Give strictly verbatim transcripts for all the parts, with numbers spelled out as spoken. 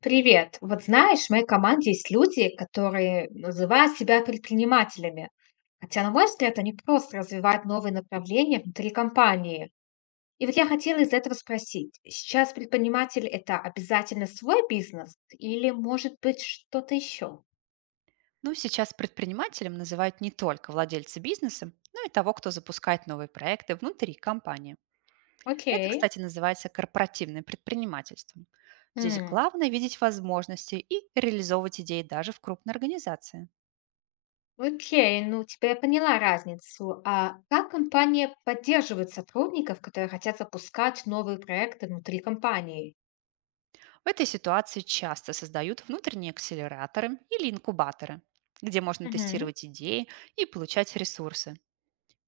Привет. Вот знаешь, в моей команде есть люди, которые называют себя предпринимателями. Хотя, на мой взгляд, они просто развивают новые направления внутри компании. И вот я хотела из этого спросить, сейчас предприниматель– это обязательно свой бизнес или, может быть, что-то еще? Ну, сейчас предпринимателем называют не только владельцы бизнеса, но и того, кто запускает новые проекты внутри компании. Это, Окей. кстати, называется корпоративным предпринимательством. Здесь М, главное видеть возможности и реализовывать идеи даже в крупной организации. Окей, ну теперь я поняла разницу. А как компания поддерживает сотрудников, которые хотят запускать новые проекты внутри компании? В этой ситуации часто создают внутренние акселераторы или инкубаторы, где можно Мгм. тестировать идеи и получать ресурсы.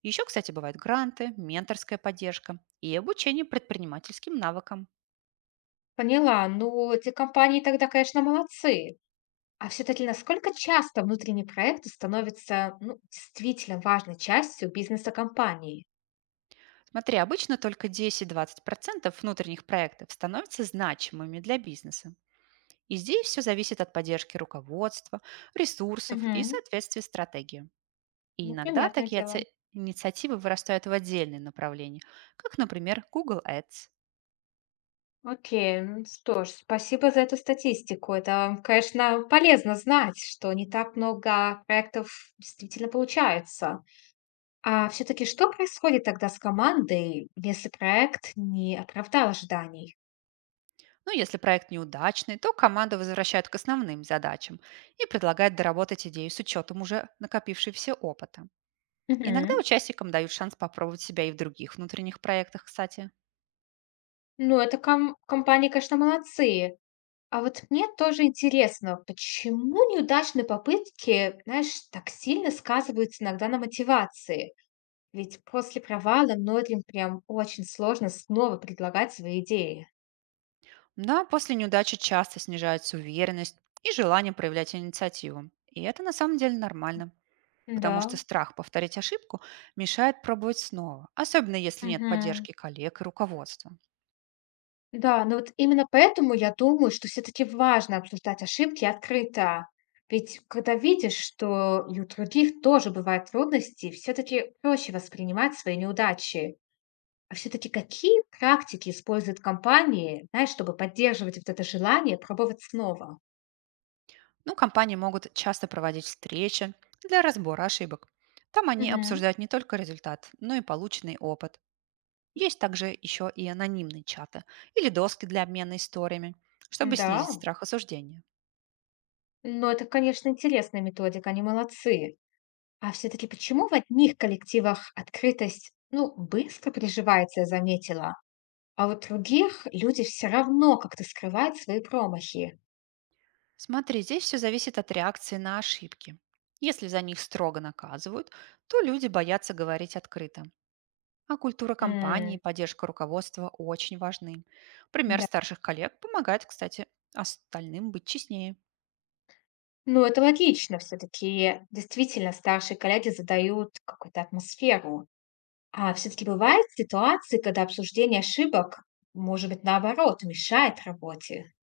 Еще, кстати, бывают гранты, менторская поддержка и обучение предпринимательским навыкам. Поняла. Ну, эти компании тогда, конечно, молодцы. А все-таки насколько часто внутренние проекты становятся ну, действительно важной частью бизнеса компании? Смотри, обычно только десяти-двадцати процентов внутренних проектов становятся значимыми для бизнеса. И здесь все зависит от поддержки руководства, ресурсов и Мгм. соответствия стратегии. И Ну, иногда понятное такие дело. оце- инициативы вырастают в отдельные направления, как, например, Google Ads. Окей, ну что ж, спасибо за эту статистику. Это, конечно, полезно знать, что не так много проектов действительно получается. А все-таки что происходит тогда с командой, если проект не оправдал ожиданий? Но если проект неудачный, то команда возвращает к основным задачам и предлагает доработать идею с учетом уже накопившегося опыта. Иногда Мгм. участникам дают шанс попробовать себя и в других внутренних проектах, кстати. Ну, это ком- компании, конечно, молодцы. А вот мне тоже интересно, почему неудачные попытки, знаешь, так сильно сказываются иногда на мотивации? Ведь после провала многим прям очень сложно снова предлагать свои идеи. Да, после неудачи часто снижается уверенность и желание проявлять инициативу. И это на самом деле нормально, потому что Да. страх повторить ошибку мешает пробовать снова, особенно если нет Мгм. поддержки коллег и руководства. Да, но вот именно поэтому я думаю, что все-таки важно обсуждать ошибки открыто. Ведь когда видишь, что и у других тоже бывают трудности, все-таки проще воспринимать свои неудачи. А все-таки какие практики используют компании, знаешь, чтобы поддерживать вот это желание пробовать снова? Ну, компании могут часто проводить встречи для разбора ошибок. Там они Мгм. обсуждают не только результат, но и полученный опыт. Есть также еще и анонимные чаты или доски для обмена историями, чтобы снизить Да, страх осуждения. но это, конечно, интересная методика, они молодцы. А все-таки почему в одних коллективах открытость, ну, быстро приживается, я заметила, а вот в других люди все равно как-то скрывают свои промахи? Смотри, здесь все зависит от реакции на ошибки. Если за них строго наказывают, то люди боятся говорить открыто. А культура компании М, и поддержка руководства очень важны. Пример Да. старших коллег помогает, кстати, остальным быть честнее. Ну, это логично все-таки. Действительно, старшие коллеги задают какую-то атмосферу. А все-таки бывают ситуации, когда обсуждение ошибок, может быть, наоборот, мешает работе.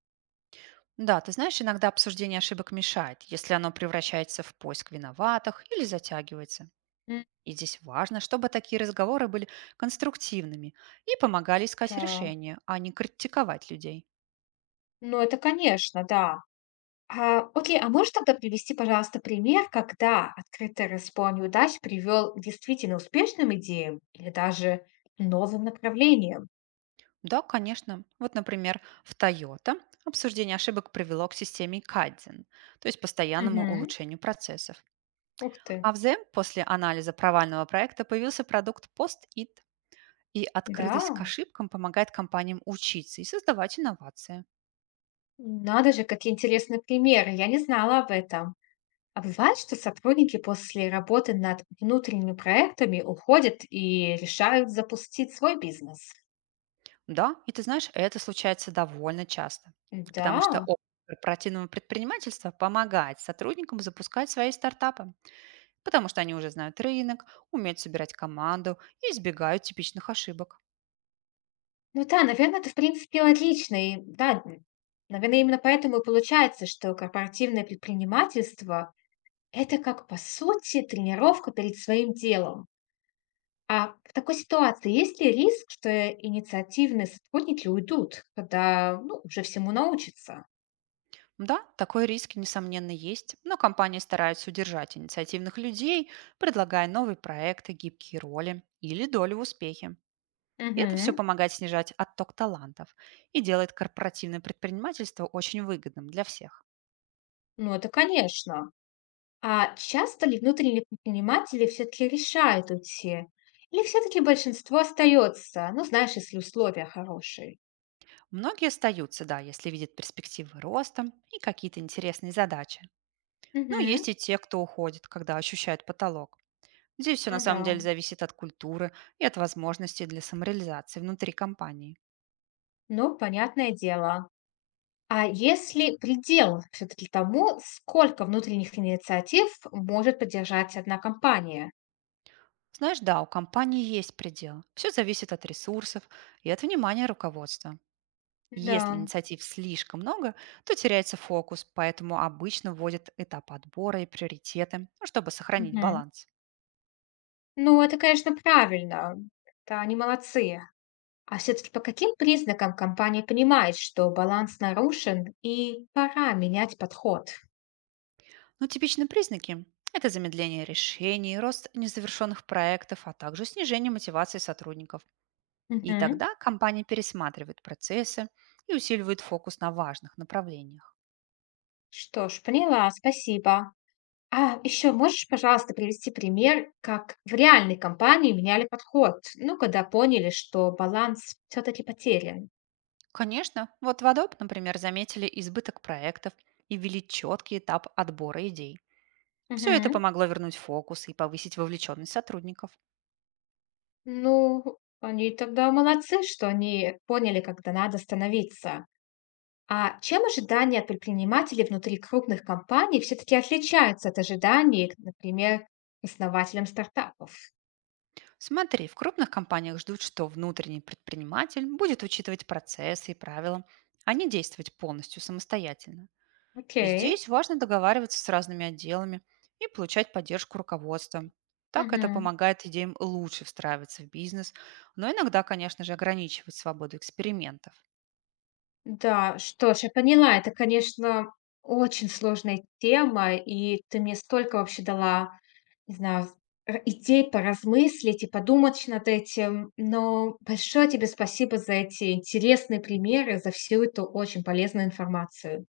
Да, ты знаешь, иногда обсуждение ошибок мешает, если оно превращается в поиск виноватых или затягивается. М, И здесь важно, чтобы такие разговоры были конструктивными и помогали искать Да. решения, а не критиковать людей. Ну, это, конечно, да. А, окей, а можешь тогда привести, пожалуйста, пример, когда открытый разгон неудач привел к действительно успешным идеям или даже новым направлениям? Да, конечно. Вот, например, в Toyota обсуждение ошибок привело к системе Kaizen, то есть постоянному Мгм. улучшению процессов. Ух ты. А в Z E M после анализа провального проекта появился продукт Post-it, и Да, открытость к ошибкам помогает компаниям учиться и создавать инновации. надо же, какие интересные примеры. Я не знала об этом. А бывает, что сотрудники после работы над внутренними проектами уходят и решают запустить свой бизнес. Да, и ты знаешь, это случается довольно часто, Да, потому что опыт корпоративного предпринимательства помогает сотрудникам запускать свои стартапы, потому что они уже знают рынок, умеют собирать команду и избегают типичных ошибок. ну да, наверное, это в принципе логично. И да, наверное, именно поэтому и получается, что корпоративное предпринимательство– это как по сути тренировка перед своим делом. А в такой ситуации есть ли риск, что инициативные сотрудники уйдут, когда ну, уже всему научатся? Да, такой риск, несомненно, есть, но компании стараются удержать инициативных людей, предлагая новые проекты, гибкие роли или долю в успехе. И это все Угу. помогает снижать отток талантов и делает корпоративное предпринимательство очень выгодным для всех. Ну, это конечно. А часто ли внутренние предприниматели все-таки решают уйти? Или все-таки большинство остается? Ну, знаешь, если условия хорошие. Многие остаются, да, если видят перспективы роста и какие-то интересные задачи. Но есть Мгм. и те, кто уходит, когда ощущают потолок. Здесь все на Ну самом да. деле зависит от культуры и от возможностей для самореализации внутри компании. Ну, понятное дело. А если предел все-таки тому, сколько внутренних инициатив может поддержать одна компания? Знаешь, да, у компании есть предел. Все зависит от ресурсов и от внимания руководства. Если Да. инициатив слишком много, то теряется фокус, поэтому обычно вводят этап отбора и приоритеты, ну, чтобы сохранить Мгм. баланс. Ну, это, конечно, правильно. Да, они молодцы. А все-таки по каким признакам компания понимает, что баланс нарушен и пора менять подход? Но типичные признаки — это замедление решений, рост незавершенных проектов, а также снижение мотивации сотрудников. И Мгм. тогда компания пересматривает процессы и усиливает фокус на важных направлениях. Что ж, поняла, спасибо. А еще можешь, пожалуйста, привести пример, как в реальной компании меняли подход, ну, когда поняли, что баланс все-таки потерян? Конечно, вот в Adobe, например, заметили избыток проектов и ввели четкий этап отбора идей. Все это Мгм. помогло вернуть фокус и повысить вовлеченность сотрудников. Ну, они тогда молодцы, что они поняли, когда надо становиться. А чем ожидания от предпринимателей внутри крупных компаний все-таки отличаются от ожиданий, например, основателям стартапов? Смотри, в крупных компаниях ждут, что внутренний предприниматель будет учитывать процессы и правила, а не действовать полностью самостоятельно. И Окей. здесь важно договариваться с разными отделами и получать поддержку руководства. Так это Мгм. помогает идеям лучше встраиваться в бизнес, но иногда, конечно же, ограничивать свободу экспериментов. Да, что ж, я поняла, это, конечно, очень сложная тема, и ты мне столько вообще дала, не знаю, р- идей поразмыслить и подумать над этим. Но большое тебе спасибо за эти интересные примеры, за всю эту очень полезную информацию.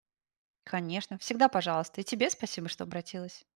Конечно. Всегда пожалуйста. И тебе спасибо, что обратилась.